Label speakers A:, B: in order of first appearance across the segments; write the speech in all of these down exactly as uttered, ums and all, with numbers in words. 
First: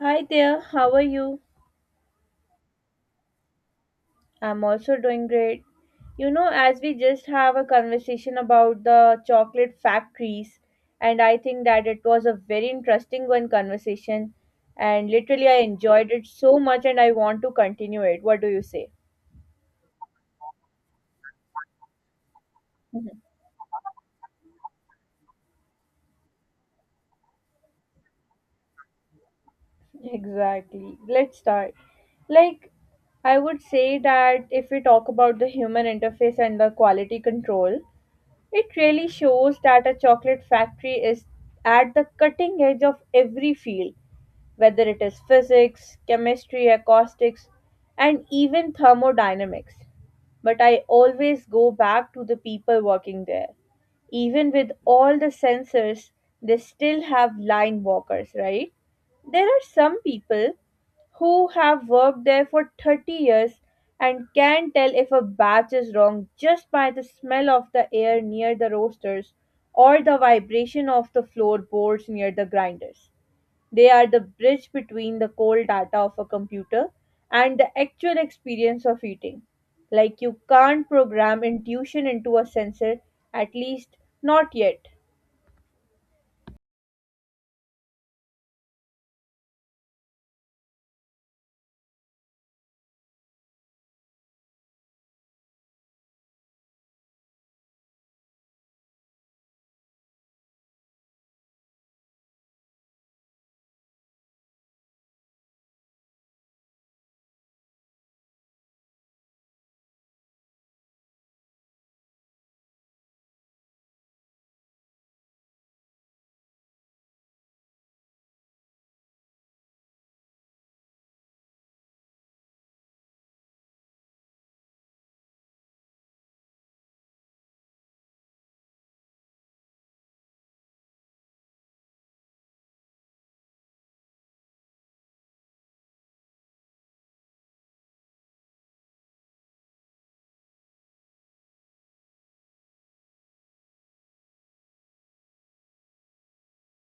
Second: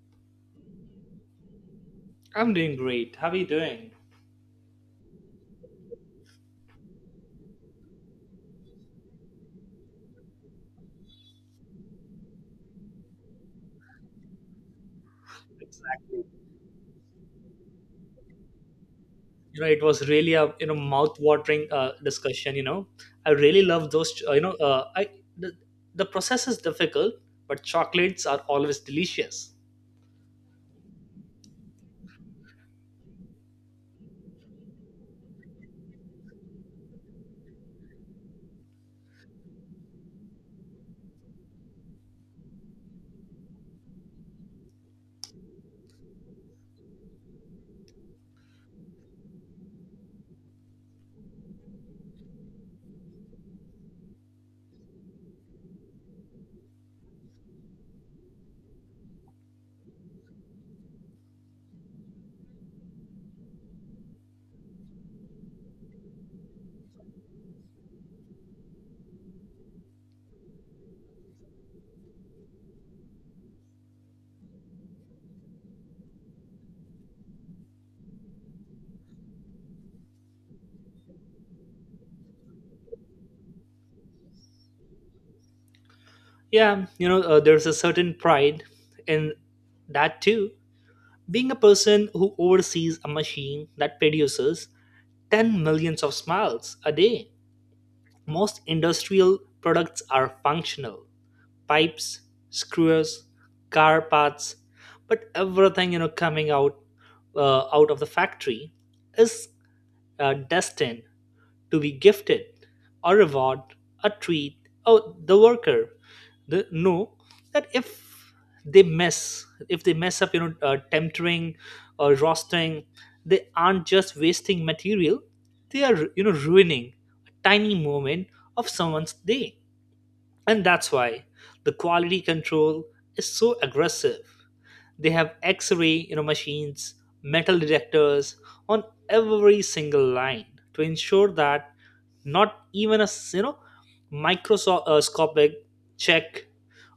A: Hi there, how are you?
B: I'm doing great. How are you doing?
A: I'm also doing great. You know, as we just have a conversation about the chocolate factories, and I think that it was a very interesting one conversation, and literally I enjoyed
B: Exactly.
A: it so much, and I want to continue it. What do you say?
B: You know, it was really a you know mouth-watering uh, discussion. You know,
A: Mhm.
B: I really love those. Uh, you know, uh, I the, the process is difficult, but chocolates are always delicious.
A: Exactly. Let's start. Like, I would say that if we talk about the human interface and the quality control, it really shows that a chocolate factory is at the cutting edge of every field whether it is physics, chemistry, acoustics, and even thermodynamics. But I always go back to the people working there. Even with all the sensors, they still have line walkers, right? There are some people who have worked there for thirty years and can tell if a batch is wrong just by the smell of the air near the roasters or the vibration of the floorboards near the grinders. They are the bridge between the cold data of a computer and the actual experience of eating. Like you can't program intuition into a sensor, at least not yet.
B: Yeah, you know, uh, there's a certain pride in that too. Being a person who oversees a machine that produces ten millions of smiles a day. Most industrial products are functional: pipes, screws, car parts, but everything you know coming out uh, out of the factory is uh, destined to be gifted, a reward, a treat. Oh, the worker the, know that if they mess, if they mess up, you know, uh, tempering or roasting, they aren't just wasting material; they are you know ruining a tiny moment of someone's day. And that's why the quality control is so aggressive. They have X-ray, you know, machines, metal detectors on every single line to ensure that not even a s- you know microscopic check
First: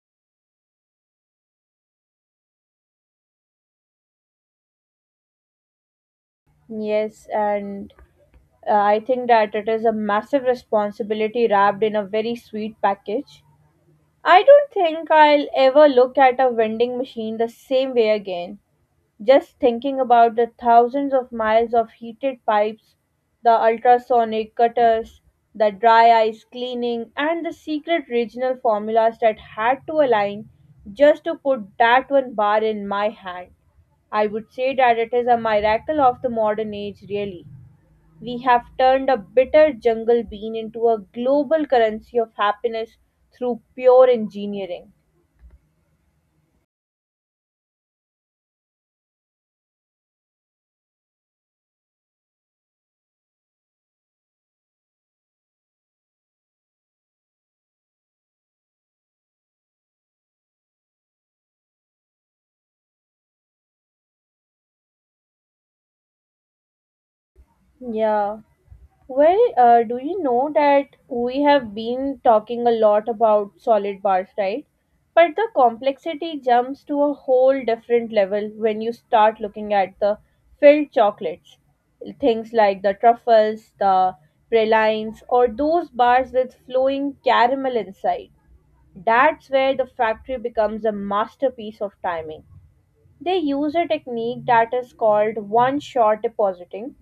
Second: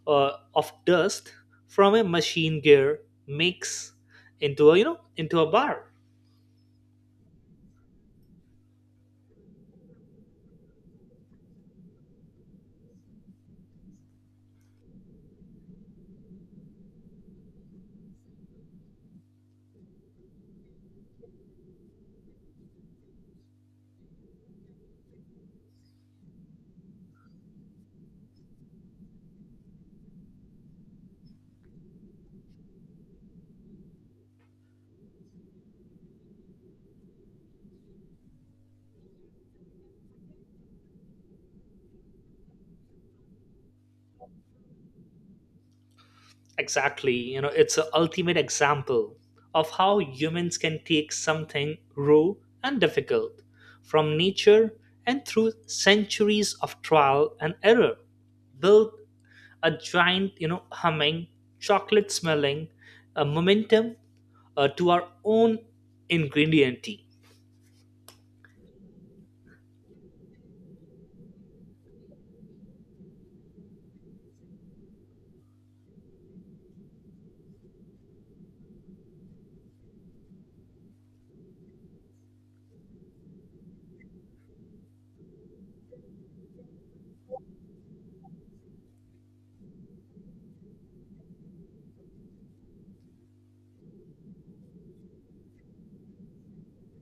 B: uh, of dust from a machine gear makes into a you know into a bar.
A: Yes, and uh, I think that it is a massive responsibility wrapped in a very sweet package. I don't think I'll ever look at a vending machine the same way again. Just thinking about the thousands of miles of heated pipes, the ultrasonic cutters, the dry ice cleaning, and the secret regional formulas that had to align just to put that one bar in my hand. I would say that it is a miracle of the modern age, really. We have turned a bitter jungle bean into a global currency of happiness through pure engineering.
B: Exactly. You know, it's an ultimate example of how humans can take something raw and difficult from nature, and through centuries of trial and error, build a giant, you know, humming, chocolate smelling uh, momentum uh, to our own ingredient tea.
A: Yeah. Well, uh, do you know that we have been talking a lot about solid bars, right? But the complexity jumps to a whole different level when you start looking at the filled chocolates. Things like the truffles, the pralines, or those bars with flowing caramel inside. That's where the factory becomes a masterpiece of timing. They use a technique that is called one shot depositing,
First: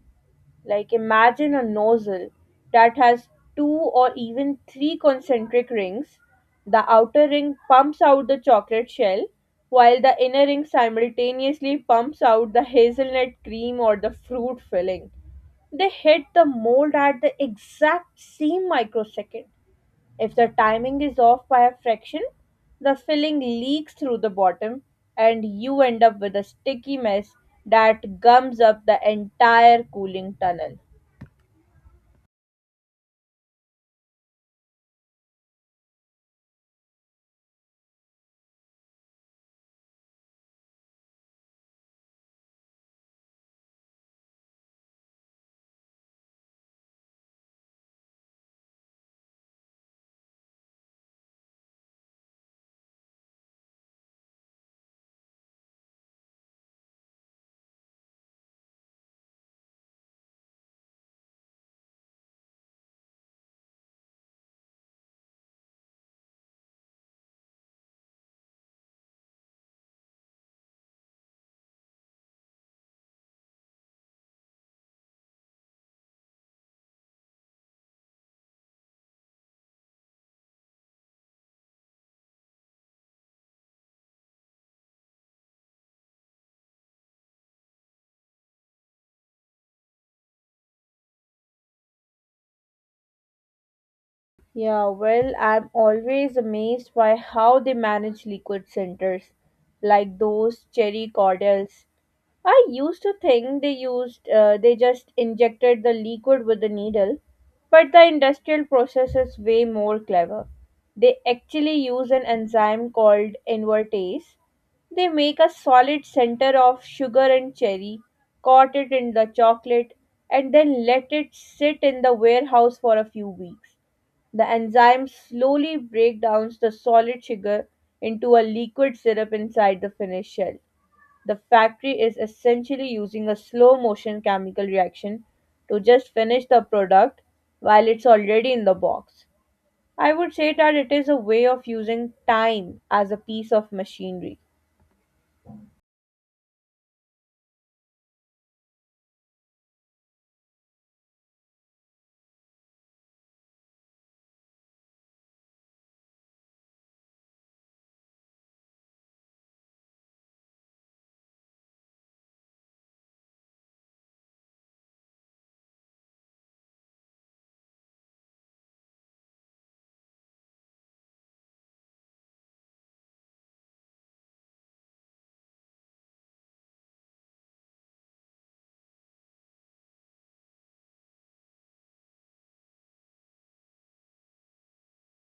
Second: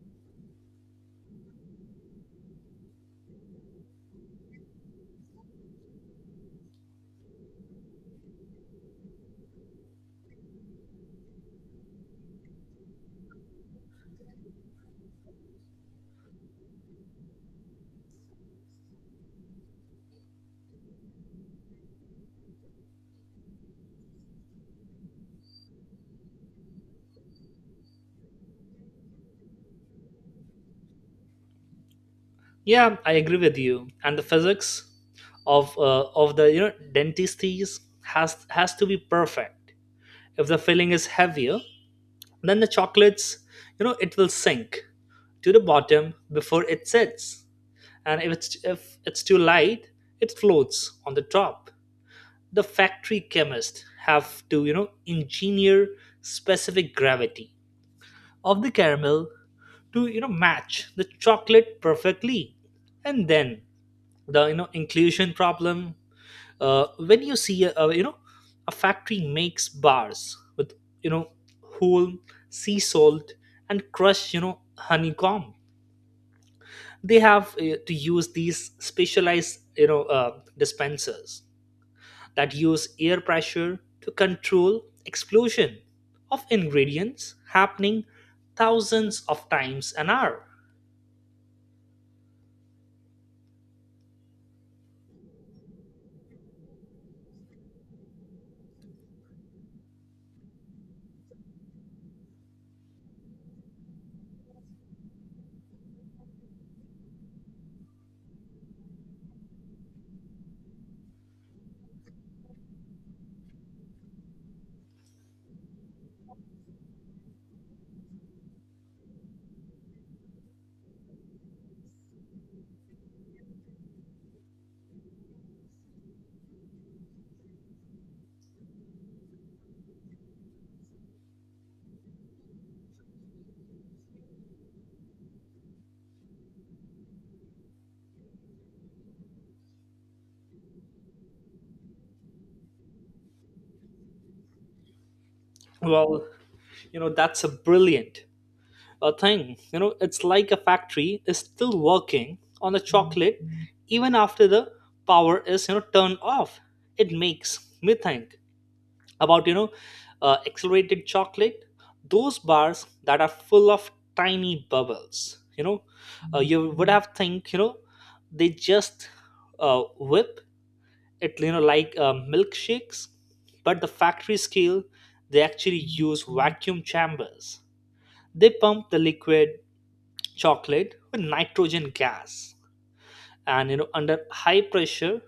A: like imagine a nozzle that has two or even three concentric rings. The outer ring pumps out the chocolate shell, while the inner ring simultaneously pumps out the hazelnut cream or the fruit filling. They hit the mold at the exact same microsecond. If the timing is off by a fraction, the filling leaks through the bottom and you end up with a sticky mess that gums up the entire cooling tunnel.
B: Yeah, I agree with you. And the physics of uh, of the you know dentistries has has to be perfect. If the filling is heavier, then the chocolates, you know, it will sink to the bottom before it sets. And if it's, if it's too light, it floats on the top. The factory chemists have to, you know, engineer specific gravity of the caramel to, you know, match the chocolate perfectly. And then the, you know, inclusion problem, uh, when you see a, a, you know, a factory makes bars with you know whole sea salt and crushed you know honeycomb, they have uh, to use these specialized you know uh, dispensers that use air pressure to control explosion of ingredients happening thousands of times an hour.
A: Yeah, well, I'm always amazed by how they manage liquid centers, like those cherry cordials. I used to think they used uh, they just injected the liquid with a needle, but the industrial process is way more clever. They actually use an enzyme called invertase. They make a solid center of sugar and cherry, coat it in the chocolate, and then let it sit in the warehouse for a few weeks. The enzyme slowly breaks down the solid sugar into a liquid syrup inside the finished shell. The factory is essentially using a slow motion chemical reaction to just finish the product while it's already in the box. I would say that it is a way of using time as a piece of machinery.
B: Well, you know that's a brilliant a thing. You know, it's like a factory is still working on the chocolate even after the power is you know turned off. It makes me think about you know uh, accelerated chocolate, those bars that are full of tiny bubbles. You know, uh, you would have think you know they just uh, whip it, you know like uh, milkshakes, but the factory scale, they actually use vacuum chambers. They pump the liquid chocolate with nitrogen gas and you know, under high pressure,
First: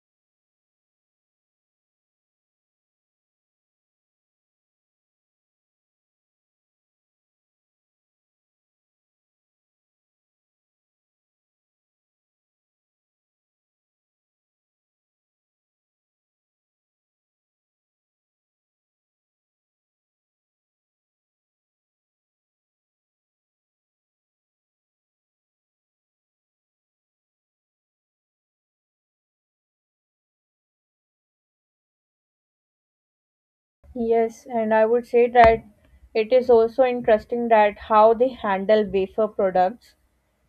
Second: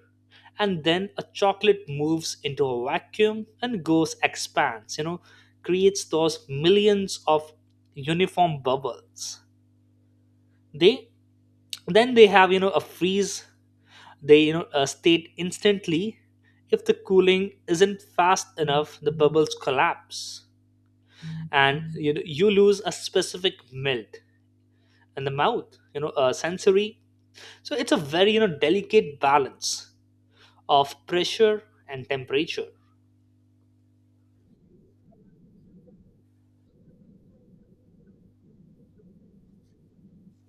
B: and then a chocolate moves into a vacuum and goes expands, you know, creates those millions of uniform bubbles. They then they have, you know, a freeze, they, you know, a state instantly. If the cooling isn't fast enough, the bubbles collapse and you know, you lose a specific melt in the mouth, you know, a sensory. So it's a very you know delicate balance of pressure and temperature.
A: Yes, and I would say that it is also interesting that how they handle wafer products.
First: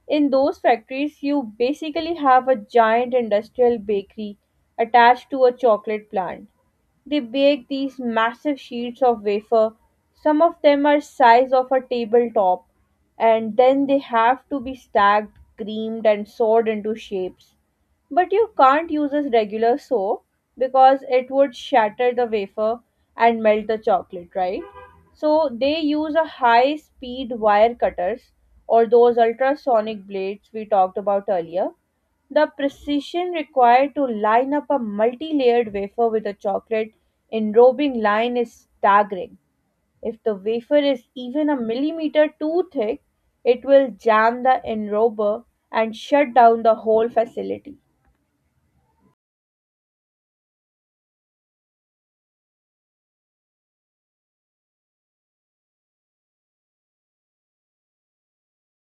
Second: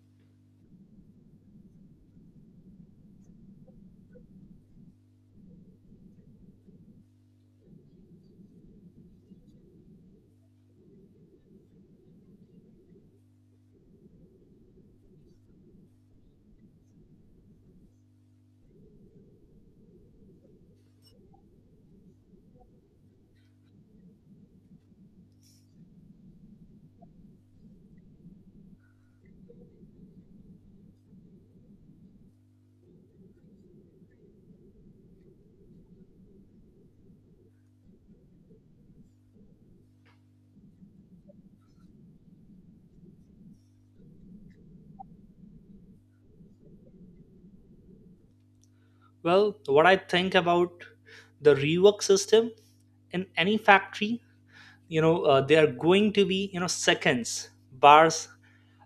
A: In those factories you basically have a giant industrial bakery attached to a chocolate plant. They bake these massive sheets of wafer, some of them are size of a tabletop, and then they have to be stacked, creamed and sawed into shapes. But you can't use as regular soap because it would shatter the wafer and melt the chocolate, right? So they use a high speed wire cutters or those ultrasonic blades we talked about earlier. The precision required to line up a multi layered wafer with a chocolate enrobing line is staggering. If the wafer is even a millimeter too thick, it will jam the enrober and shut down the whole facility.
B: Well, what I think about the rework system in any factory, you know, uh, there are going to be you know seconds bars,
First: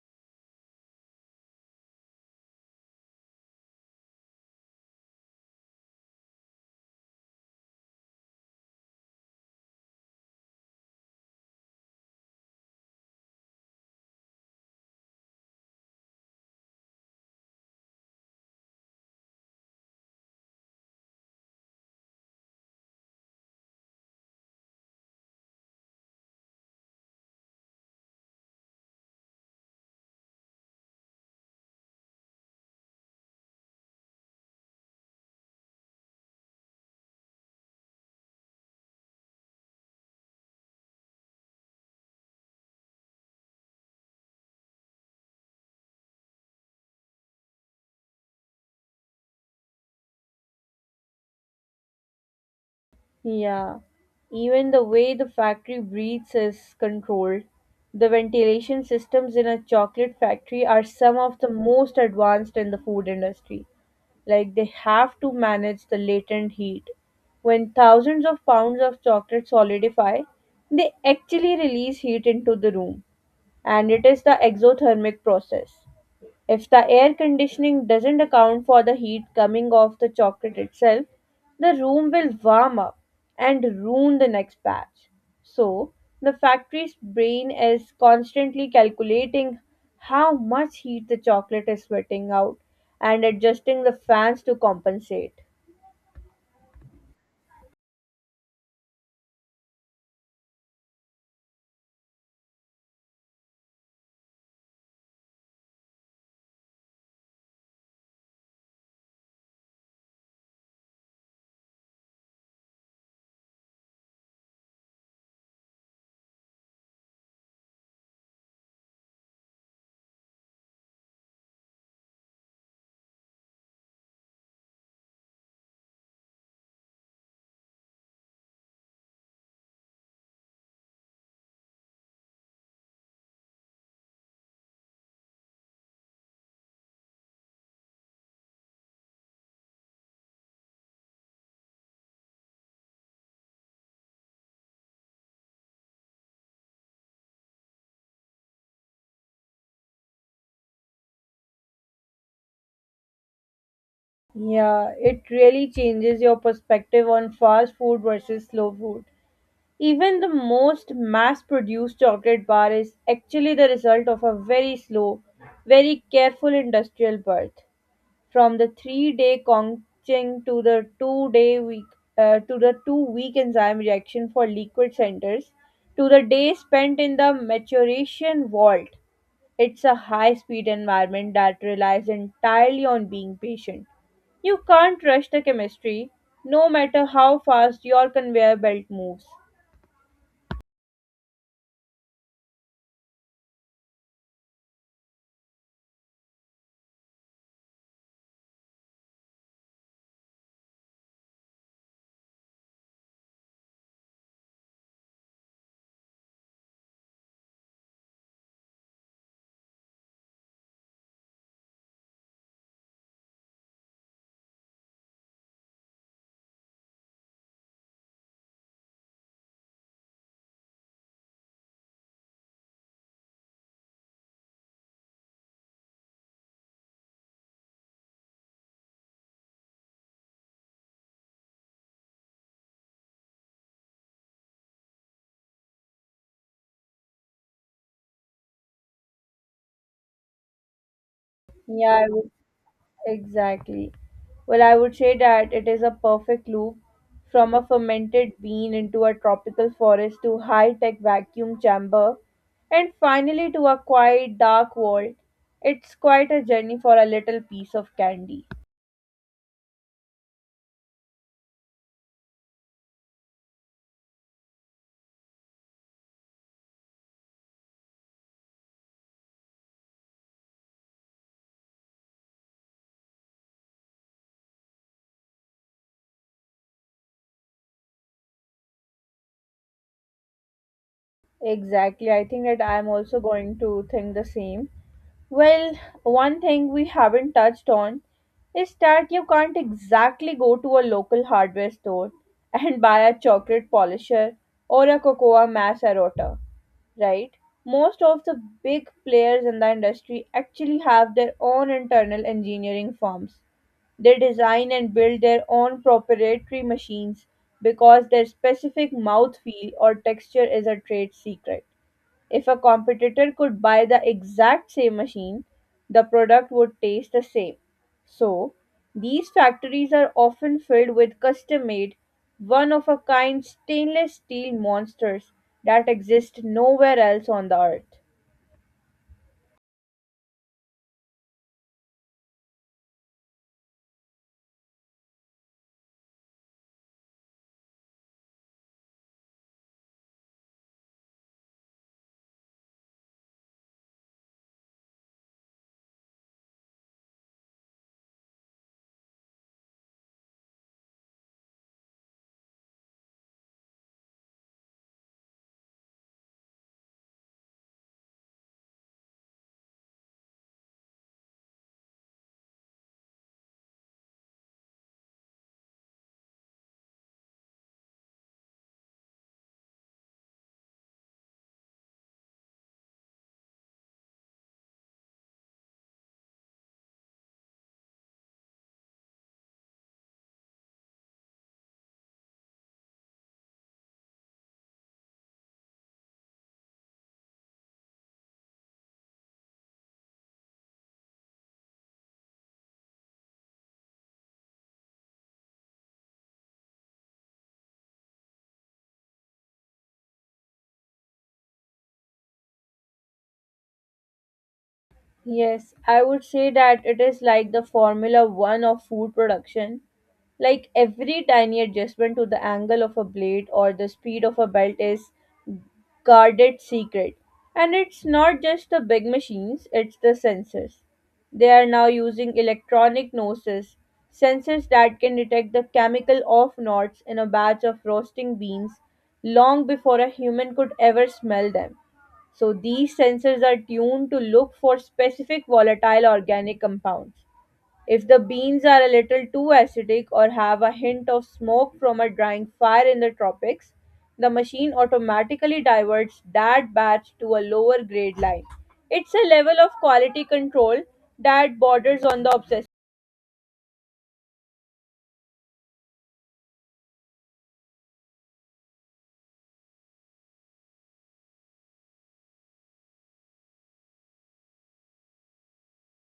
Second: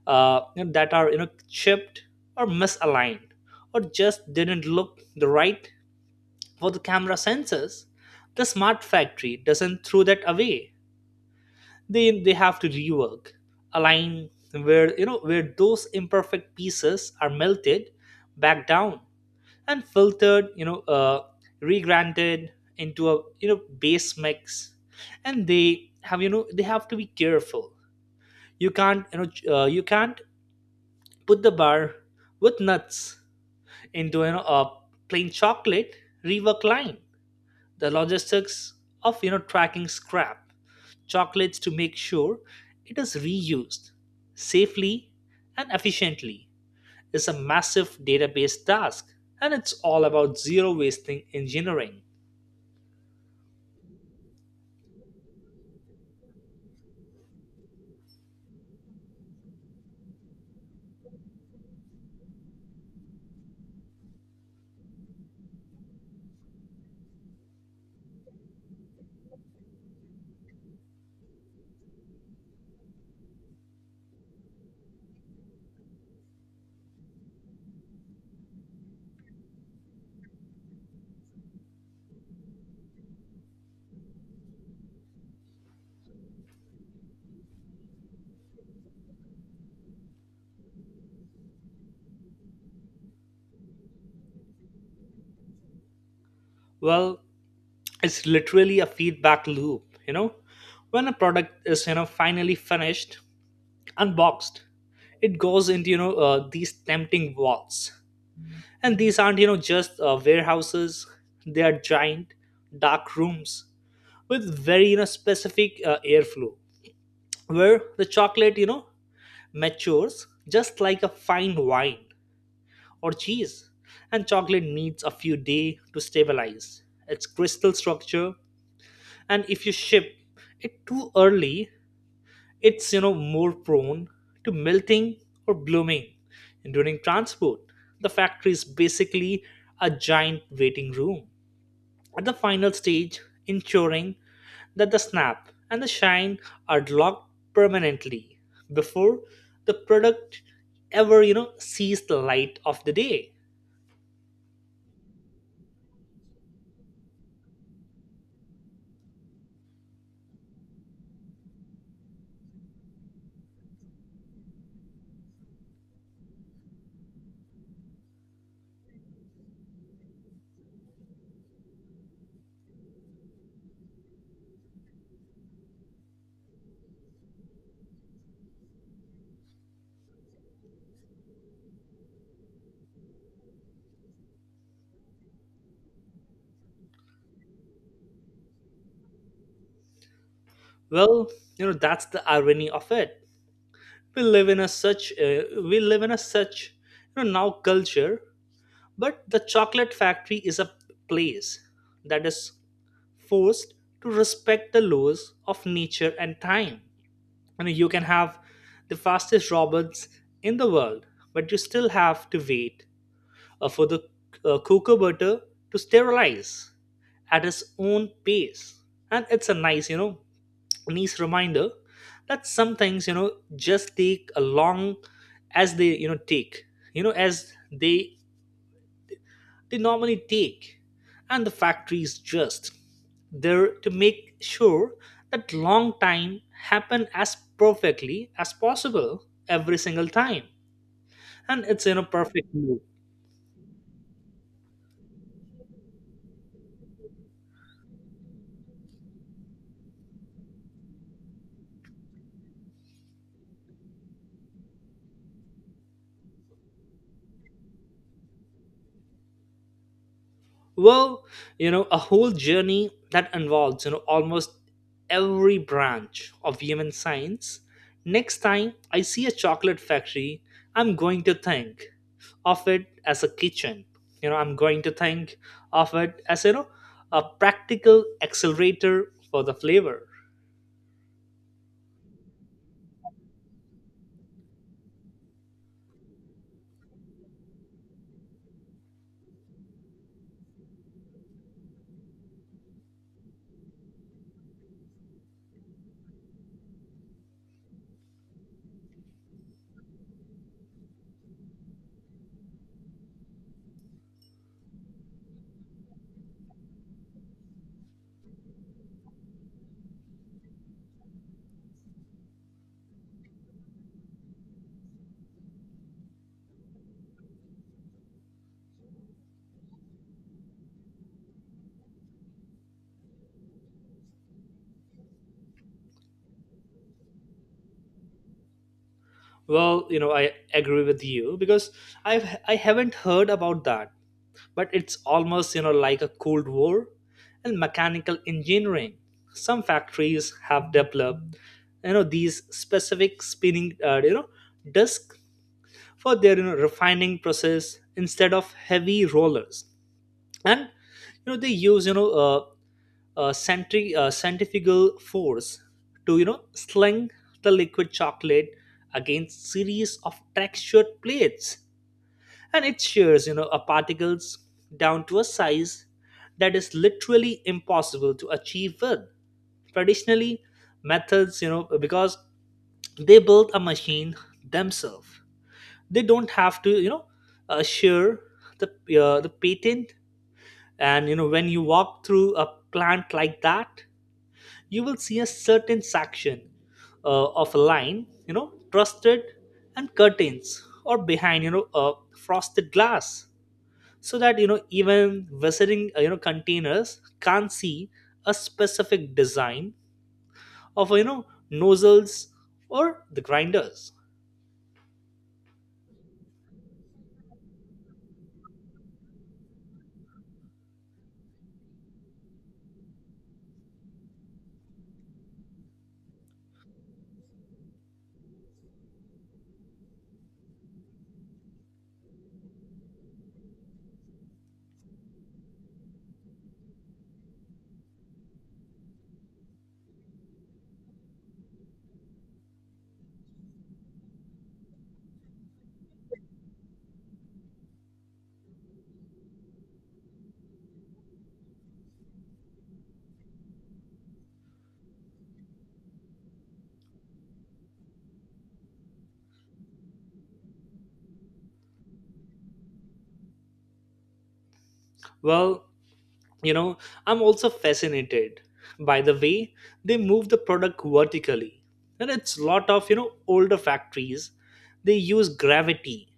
B: uh, you know, that are you know chipped or misaligned or just didn't look the right for the camera sensors. The smart factory doesn't throw that away. they they have to rework a line where you know, where those imperfect pieces are melted back down and filtered, you know uh regranted into a you know base mix. And they have, you know, they have to be careful. You can't, you know, ch- uh, you can't put the bar with nuts into, you know, a plain chocolate rework line. The logistics of, you know, tracking scrap chocolates to make sure it is reused safely and efficiently is a massive database task, and it's all about zero wasting engineering.
A: Yeah, even the way the factory breathes is controlled. The ventilation systems in a chocolate factory are some of the most advanced in the food industry. Like they have to manage the latent heat. When thousands of pounds of chocolate solidify, they actually release heat into the room, and it is the exothermic process. If the air conditioning doesn't account for the heat coming off the chocolate itself, the room will warm up and ruin the next batch. So, the factory's brain is constantly calculating how much heat the chocolate is sweating out and adjusting the fans to compensate.
B: Well, it's literally a feedback loop, you know. When a product is, you know, finally finished, unboxed, it goes into, you know, uh, these tempting vaults. And these aren't, you know, just uh, warehouses. They are giant dark rooms with very, you know, specific uh, airflow, where the chocolate, you know, matures just like a fine wine or cheese. And chocolate needs a few days to stabilize its crystal structure, and if you ship it too early, it's, you know, more prone to melting or blooming during transport. The factory is basically a giant waiting room at the final stage, ensuring that the snap and the shine are locked permanently before the product ever, you know sees the light of the day.
A: Yeah, it really changes your perspective on fast food versus slow food. Even the most mass produced chocolate bar is actually the result of a very slow, very careful industrial birth. From the three day conching to the two day week uh, to the two week enzyme reaction for liquid centers to the day spent in the maturation vault. It's a high speed environment that relies entirely on being patient. You can't rush the chemistry, no matter how fast your conveyor belt moves.
B: Well, you know that's the irony of it. We live in a such uh, we live in a such, you know, now culture, but the chocolate factory is a place that is forced to respect the laws of nature and time. You know, you can have the fastest robots in the world, but you still have to wait uh, for the uh, cocoa butter to sterilize at its own pace. And it's a nice, you know, nice reminder that some things, you know, just take a long as they, you know, take, you know, as they they normally take. And the factories just there to make sure that long time happen as perfectly as possible every single time. And it's in a
A: Yeah, I would,
B: perfect mood.
A: exactly. Well, I would say that it is a perfect loop from a fermented bean into a tropical forest to high-tech vacuum chamber and finally to a quiet dark vault. It's quite a journey for a little piece of candy.
B: Well, you know a whole journey that involves, you know, almost every branch of human science. Next time I see a chocolate factory, I'm going to think of it as a kitchen. You know, I'm going to think of it as, you know, a practical accelerator for the flavor.
A: Exactly. I think that I'm also going to think the same. Well, one thing we haven't touched on is that you can't exactly go to a local hardware store and buy a chocolate polisher or a cocoa macerota, right? Most of the big players in the industry actually have their own internal engineering firms. They design and build their own proprietary machines because their specific mouthfeel or texture is a trade secret. If a competitor could buy the exact same machine, the product would taste the same. So, these factories are often filled with custom made, one of a kind stainless steel monsters that exist nowhere else on the earth.
B: Well, you know I agree with you, because i've I haven't heard about that, but it's almost, you know, like a cold war and mechanical engineering. Some factories have developed, you know, these specific spinning uh, you know disk for their, you know, refining process instead of heavy rollers. And, you know, they use, you know, uh, uh, centri- uh, centrifugal force to, you know, sling the liquid chocolate against series of textured plates, and it shears, you know, a particles down to a size that is literally impossible to achieve with traditionally methods. You know, because they build a machine themselves, they don't have to, you know, uh, shear the uh, the patent. And you know, when you walk through a plant like that, you will see a certain section uh, of a line, you know, trusted and curtains, or behind, you know, uh, frosted glass, so that, you know, even visiting uh, you know containers can see a specific design of, you know, nozzles or the grinders.
A: Yes, I would say that it is like the Formula One of food production. Like every tiny adjustment to the angle of a blade or the speed of a belt is guarded secret. And it's not just the big machines, it's the sensors. They are now using electronic noses, sensors that can detect the chemical off notes in a batch of roasting beans long before a human could ever smell them. So these sensors are tuned to look for specific volatile organic compounds. If the beans are a little too acidic or have a hint of smoke from a drying fire in the tropics, the machine automatically diverts that batch to a lower grade line. It's a level of quality control that borders on the obsessive.
B: Well, you know I'm also fascinated by the way they move the product vertically. And it's lot of, you know, older factories, they use gravity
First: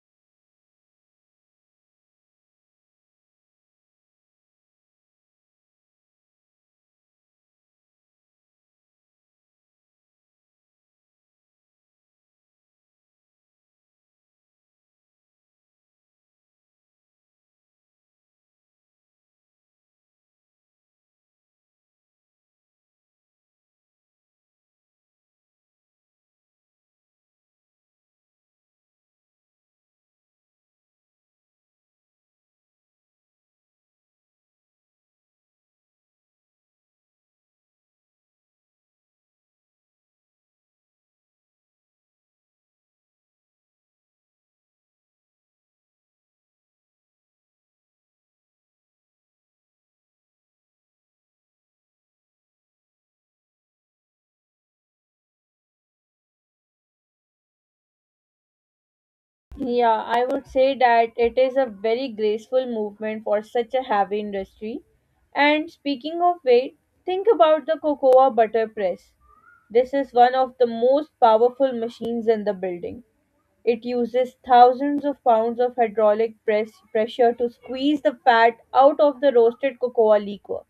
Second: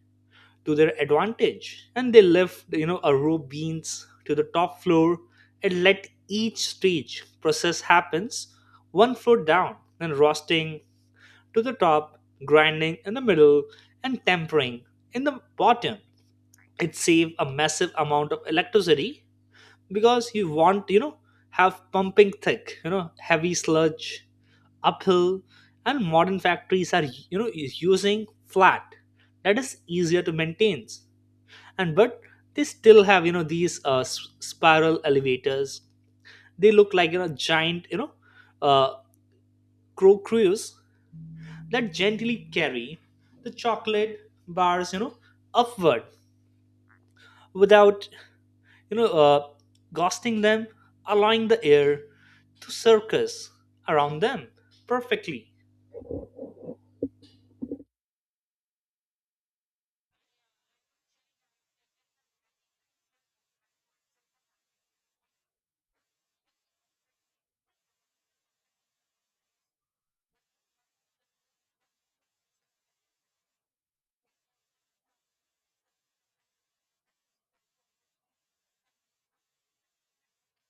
B: to their advantage, and they left, you know, a row beans to the top floor, and let each stage process happens one floor down: and roasting to the top, grinding in the middle, and tempering in the bottom. It saves a massive amount of electricity, because you want, you know, have pumping thick, you know, heavy sludge uphill. And modern factories are, you know, using flat that is easier to maintain. And but they still have, you know, these uh, s- spiral elevators. They look like, you know, giant, you know, uh, crow crews that gently carry the chocolate bars, you know, upward without, you know, uh, ghosting them, allowing the air to circus around them perfectly.
A: Yeah, I would say that it is a very graceful movement for such a heavy industry. And speaking of weight, think about the cocoa butter press. This is one of the most powerful machines in the building. It uses thousands of pounds of hydraulic press pressure to squeeze the fat out of the roasted cocoa liquor.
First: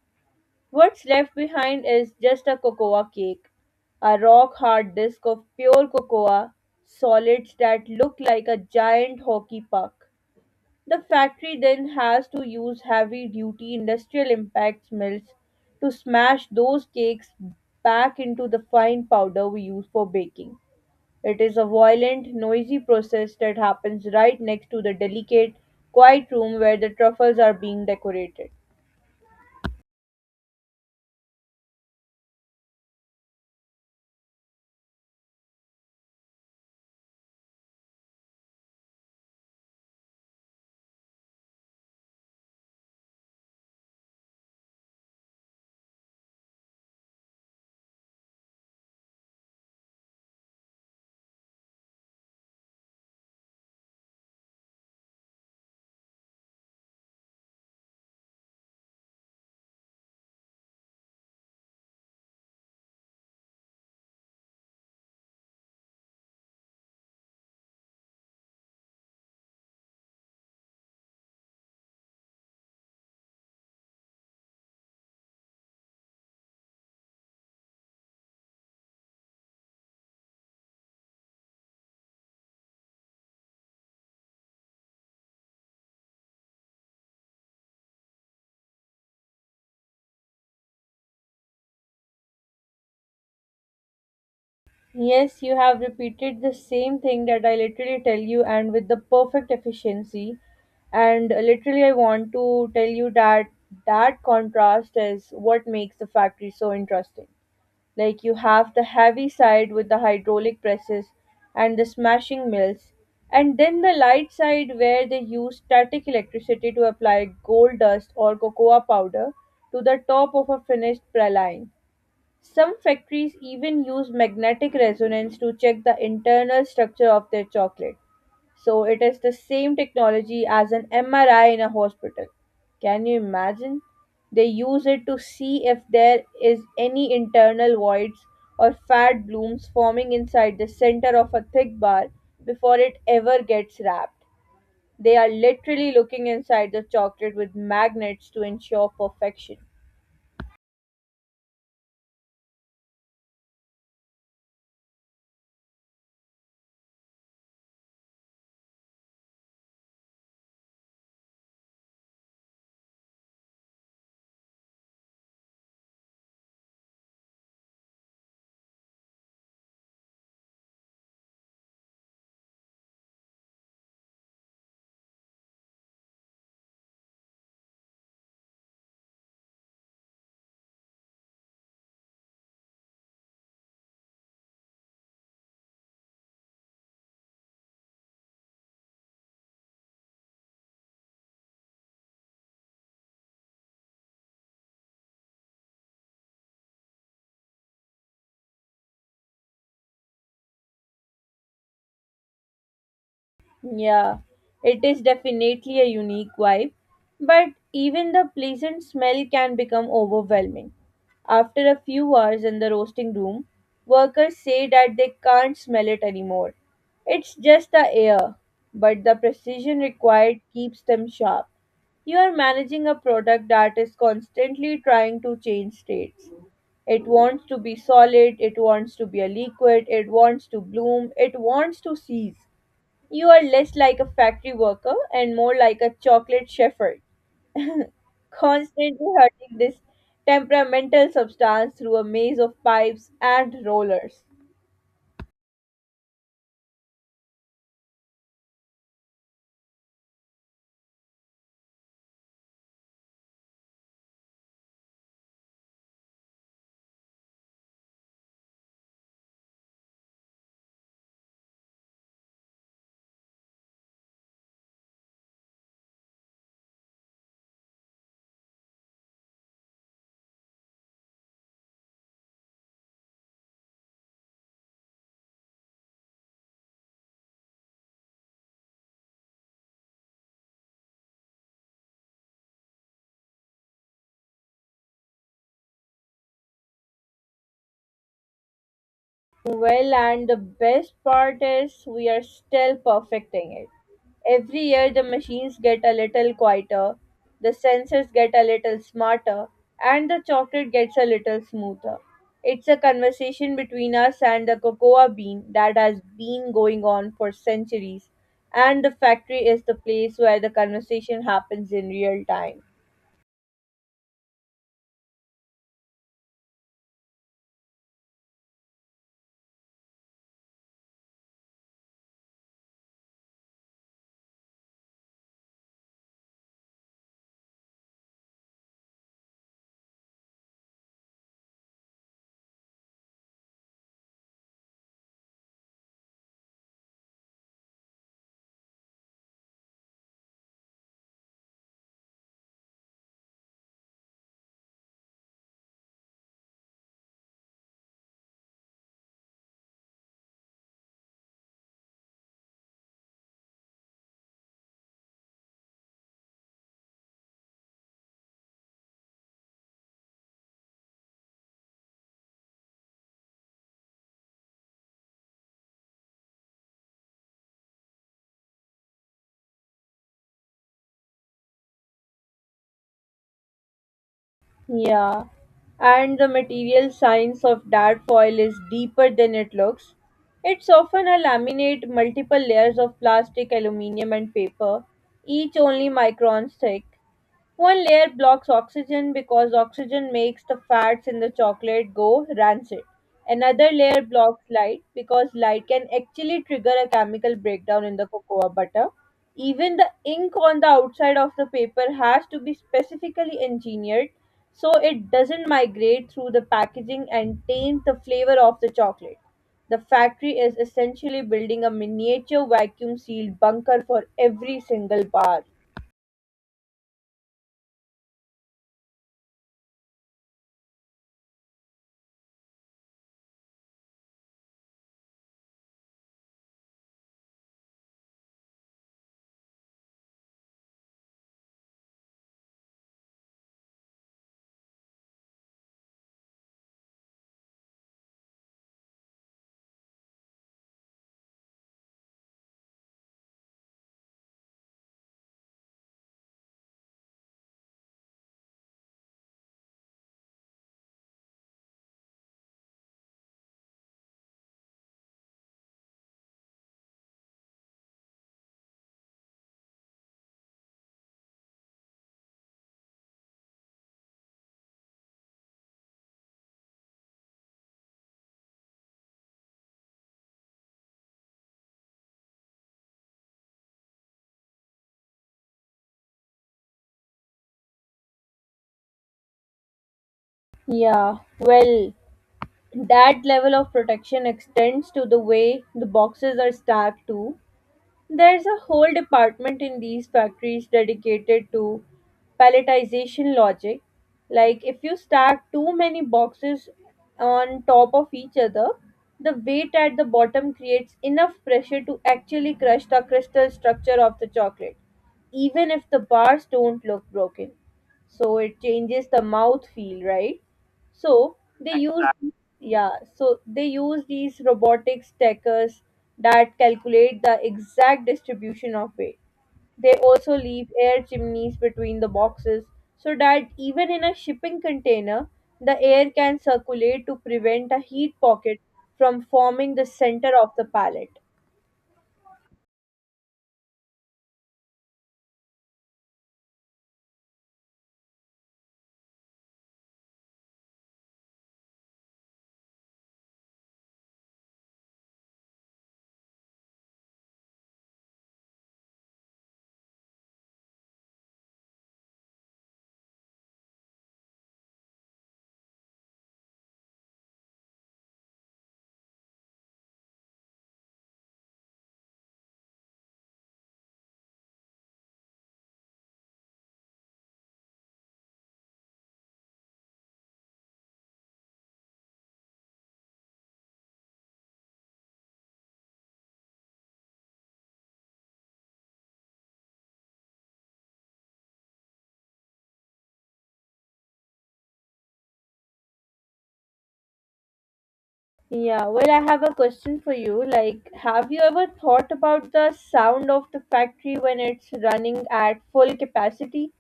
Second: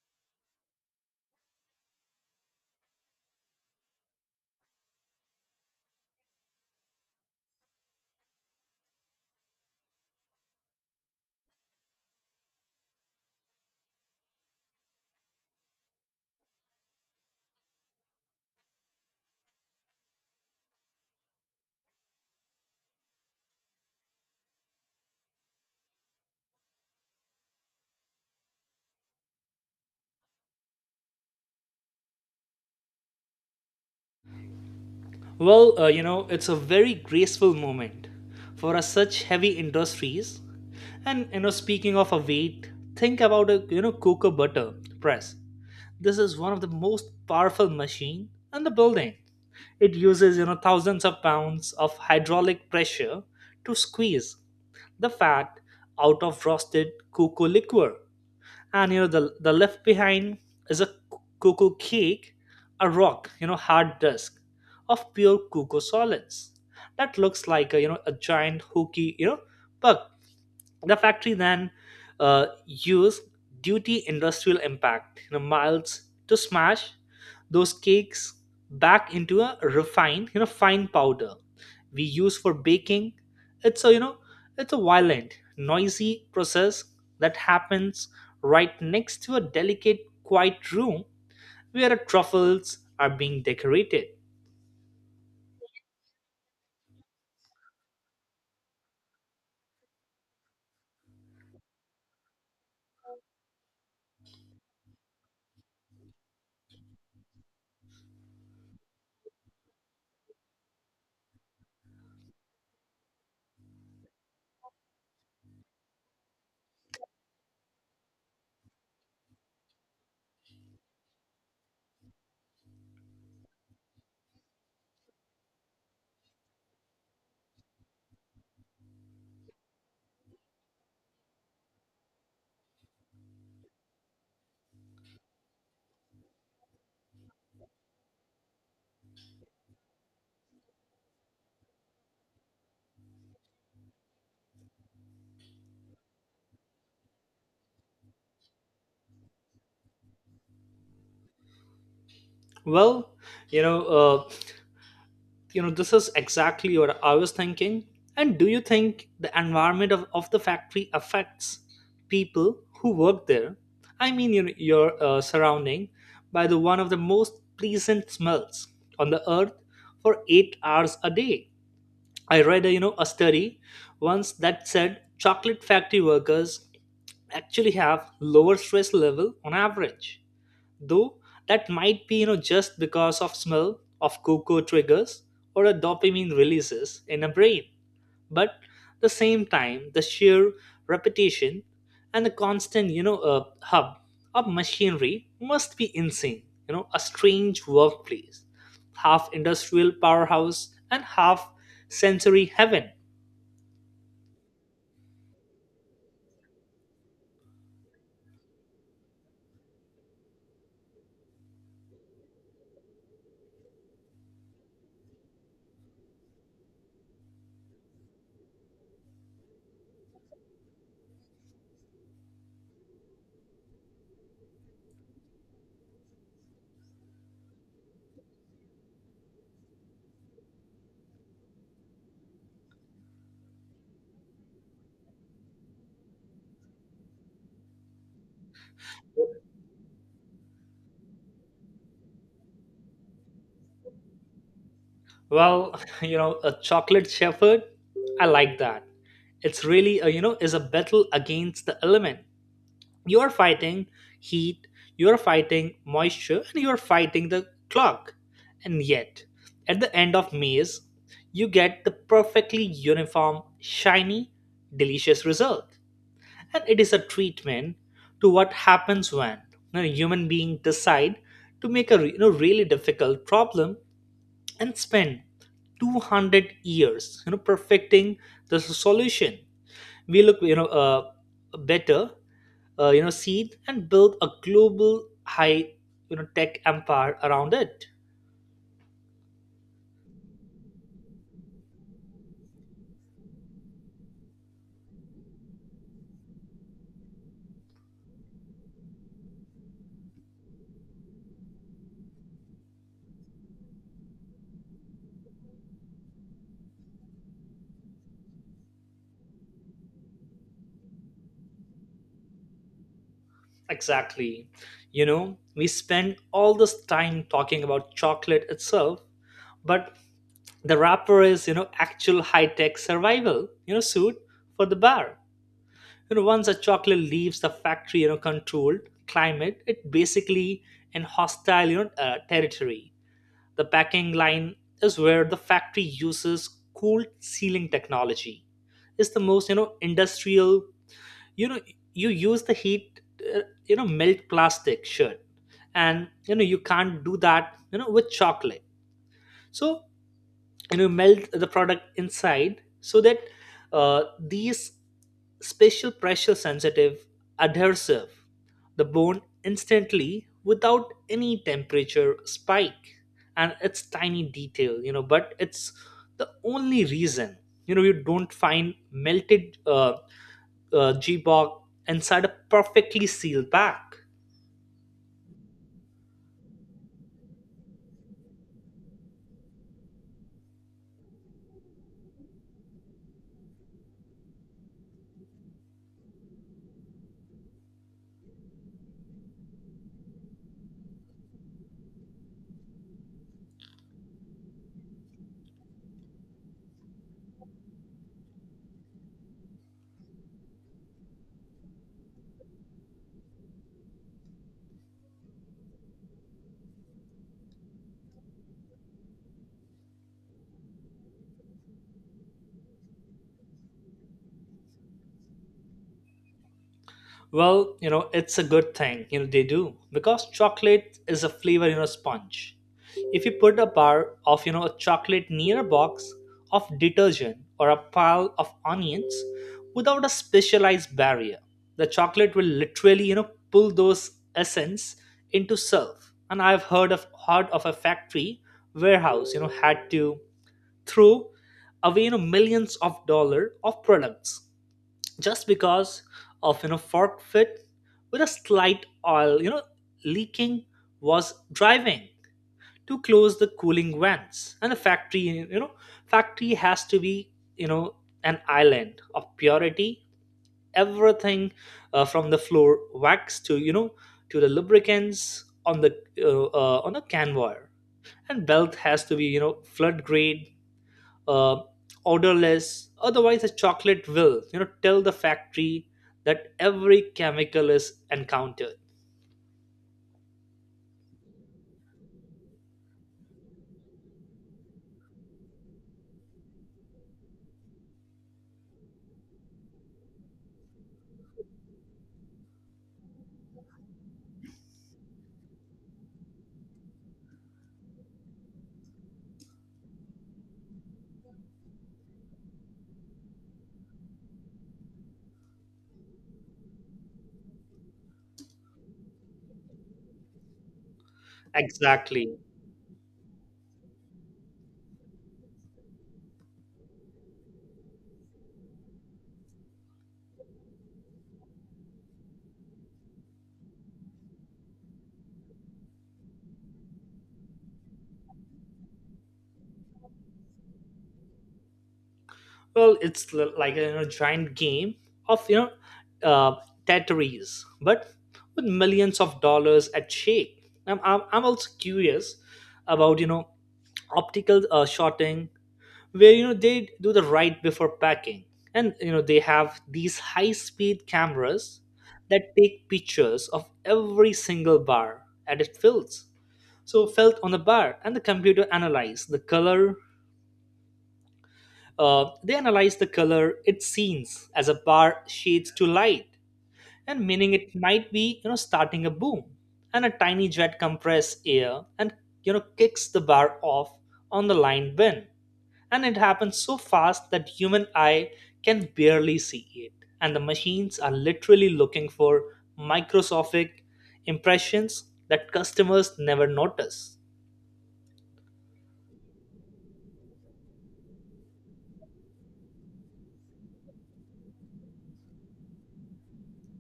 A: What's left behind is just a cocoa cake, a rock hard disk of pure cocoa, solids that look like a giant hockey puck. The factory then has to use heavy duty industrial impact mills to smash those cakes back into the fine powder we use for baking. It is a violent, noisy process that happens right next to the delicate, quiet room where the truffles are being decorated.
B: Well, uh, you know, it's a very graceful moment for us such heavy industries. And, you know, speaking of a weight, think about a, you know, cocoa butter press. This is one of the most powerful machine in the building. It uses, you know, thousands of pounds of hydraulic pressure to squeeze the fat out of roasted cocoa liquor. And you know, the the left behind is a cocoa cake, a rock, you know, hard disk of pure cocoa solids that looks like a, you know, a giant hooky, you know, bug. The factory then uh, used duty industrial impact, you know, miles to smash those cakes back into a refined, you know, fine powder we use for baking. It's a, you know, it's a violent, noisy process that happens right next to a delicate, quiet room where the truffles are being decorated.
A: Yes, you have repeated the same thing that I literally tell you, and with the perfect efficiency. And literally, I want to tell you that that contrast is what makes the factory so interesting. Like you have the heavy side with the hydraulic presses and the smashing mills, and then the light side where they use static electricity to apply gold dust or cocoa powder to the top of a finished praline. Some factories even use magnetic resonance to check the internal structure of their chocolate. So it is the same technology as an M R I in a hospital. Can you imagine? They use it to see if there is any internal voids or fat blooms forming inside the center of a thick bar before it ever gets wrapped. They are literally looking inside the chocolate with magnets to ensure perfection.
B: Well, you know, uh, you know this is exactly what i was thinking. And do you think the environment of, of the factory affects people who work there? I mean, you know, you're uh, surrounding by the one of the most pleasant smells on the earth for eight hours a day. I read a, you know a study once that said chocolate factory workers actually have lower stress level on average, though that might be you know just because of smell of cocoa triggers or a dopamine releases in a brain. But the same time, the sheer repetition and the constant you know uh, hub of machinery must be insane. You know, a strange workplace, half industrial powerhouse and half sensory heaven.
A: Yeah, it is definitely a unique vibe, but even the pleasant smell can become overwhelming. After a few hours in the roasting room, workers say that they can't smell it anymore. It's just the air, but the precision required keeps them sharp. You are managing a product that is constantly trying to change states. It wants to be solid, it wants to be a liquid, it wants to bloom, it wants to cease. You are less like a factory worker and more like a chocolate shepherd, constantly hurting this temperamental substance through a maze of pipes and rollers.
B: Well, you know, a chocolate shepherd, I like that. It's really a, you know, is a battle against the element. You're fighting heat, you're fighting moisture, and you're fighting the clock. And yet at the end of meals, you get the perfectly uniform, shiny, delicious result. And it is a treatment to what happens when a human being decide to make a re- you know, really difficult problem and spend two hundred years you know perfecting the solution. We look you know uh, better, uh, you know seed and build a global high you know tech empire around it.
A: Well, and the best part is we are still perfecting it. Every year the machines get a little quieter, the sensors get a little smarter, and the chocolate gets a little smoother. It's a conversation between us and the cocoa bean that has been going on for centuries, and the factory is the place where the conversation happens in real time.
B: Exactly. You know we spend all this time talking about chocolate itself, but the wrapper is you know actual high tech survival you know suit for the bar. You know once a chocolate leaves the factory, you know controlled climate, it basically in hostile you know uh, territory. The packing line is where the factory uses cold sealing technology. It's the most you know industrial. You know, you use the heat. Uh, you know melt plastic shirt, and you know you can't do that You know with chocolate. So and you melt the product inside so that uh, these special pressure sensitive adhesive the bone instantly without any temperature spike. And it's tiny detail, you know but it's the only reason you know you don't find melted uh, uh, g-bog inside a perfectly sealed pack.
A: Yeah, and the material science of dart foil is deeper than it looks. It's often a laminate, multiple layers of plastic, aluminium, and paper, each only microns thick. One layer blocks oxygen because oxygen makes the fats in the chocolate go rancid. Another layer blocks light because light can actually trigger a chemical breakdown in the cocoa butter. Even the ink on the outside of the paper has to be specifically engineered so it doesn't migrate through the packaging and taint the flavor of the chocolate. The factory is essentially building a miniature vacuum sealed bunker for every single bar.
B: Well, you know, it's a good thing, you know, they do. Because chocolate is a flavor, you know, sponge. If you put a bar of, you know, a chocolate near a box of detergent or a pile of onions without a specialized barrier, the chocolate will literally, you know, pull those essence into self. And I've heard of heard of a factory warehouse, you know, had to throw away, you know, millions of dollar of products just because of you know fork fit with a slight oil, you know leaking, was driving to close the cooling vents. And the factory you know factory has to be, you know an island of purity. Everything, uh, from the floor wax to, you know to the lubricants on the uh, uh, on the canvar and belt has to be you know flood grade, uh, odorless. Otherwise, the chocolate will, you know, tell the factory that every chemical is encountered.
A: Yeah, well, that level of protection extends to the way the boxes are stacked too. There's a whole department in these factories dedicated to palletization logic. Like if you stack too many boxes on top of each other, the weight at the bottom creates enough pressure to actually crush the crystal structure of the chocolate, even if the bars don't look broken. So it changes the mouth feel, right? So they use
B: Exactly.
A: yeah, so they use these robotics stackers that calculate the exact distribution of weight. They also leave air chimneys between the boxes so that even in a shipping container, the air can circulate to prevent a heat pocket from forming the center of the pallet.
B: Well, it's l- like a, you know, giant game of you know uh, Tetris, but with millions of dollars at stake. I'm, I'm, I'm also curious about, you know optical uh, shorting, where you know they do the right before packing. And you know they have these high speed cameras that take pictures of every single bar, and it fills so felt on the bar, and the computer analyze the color. Uh, they analyze the color it seems as a bar shades to light, and meaning it might be, you know starting a boom. And a tiny jet compress air and you know kicks the bar off on the line bin. And it happens so fast that human eye can barely see it. And the machines are literally looking for microscopic impressions that customers never notice.
A: Yeah, well, I have a question for you. Like, have you ever thought about the sound of the factory when it's running at full capacity?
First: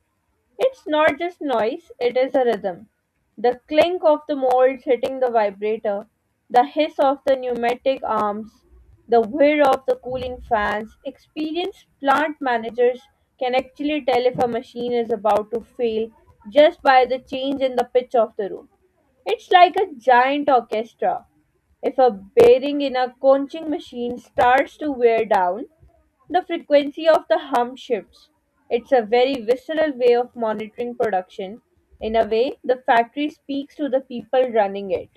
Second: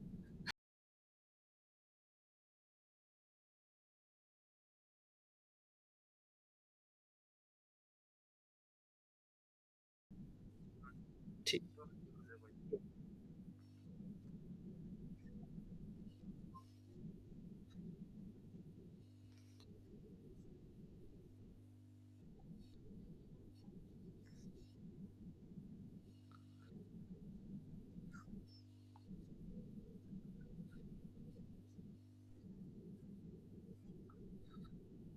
A: It's not just noise, it is a rhythm. The clink of the molds hitting the vibrator, the hiss of the pneumatic arms, the whir of the cooling fans. Experienced plant managers can actually tell if a machine is about to fail just by the change in the pitch of the room. It's like a giant orchestra. If a bearing in a conching machine starts to wear down, the frequency of the hum shifts. It's a very visceral way of monitoring production. In a way, the factory speaks to the people running it.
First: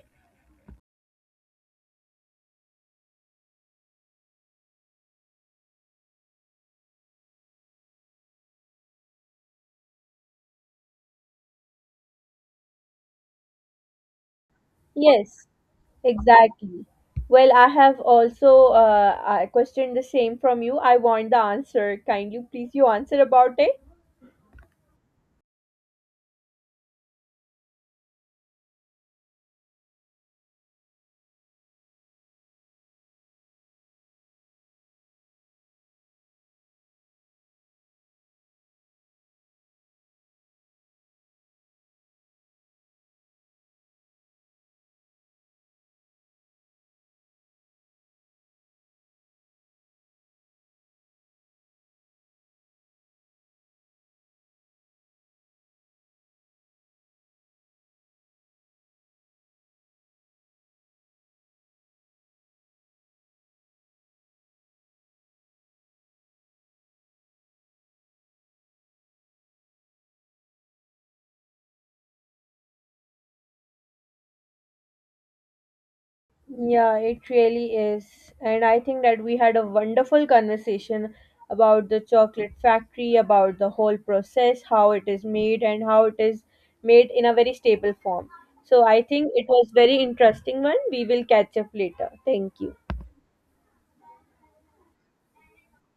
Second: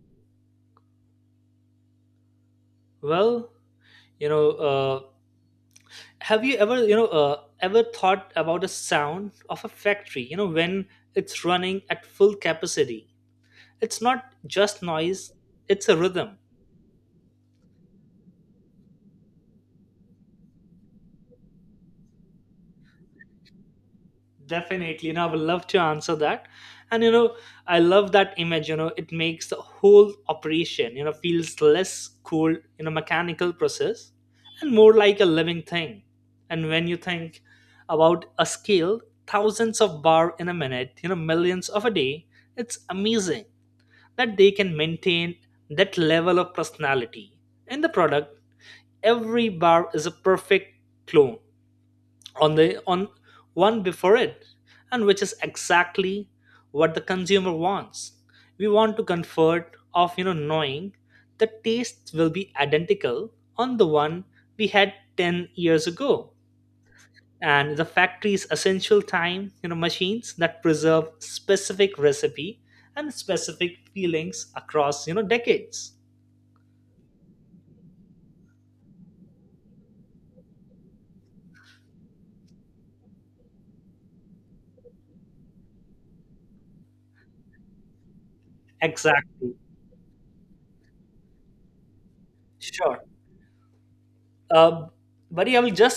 B: Well, you know uh, have you ever, you know uh, ever thought about the sound of a factory, you know when it's running at full capacity? It's not just noise,
A: Yes,
B: it's a rhythm.
A: exactly. Well, I have also uh, I questioned the same from you. I want the answer. Kindly, please, you answer about it.
B: Definitely, and I would love to answer that. And you know, I love that image. You know, it makes the whole operation, you know feels less cold, you know, mechanical process, and more like a living thing. And when you think about a scale, thousands of bar in a minute, you know, millions of a day, it's amazing that they can maintain that level of personality in the product. Every bar is a perfect clone on the on one before it, and which is exactly what the consumer wants. We want to comfort of, you know knowing the taste will be identical on the one we had ten years ago. And the factory's essential time, you know machines that preserve specific recipe and specific feelings across, you know decades.
A: Yeah, it really is. And I think that we had a wonderful conversation about the chocolate factory, about the whole process, how it is made, and how it is made in a very stable form. So I think it
B: Exactly.
A: was very interesting one. We will catch up later. Thank you.
B: Sure. uh, Buddy, i will just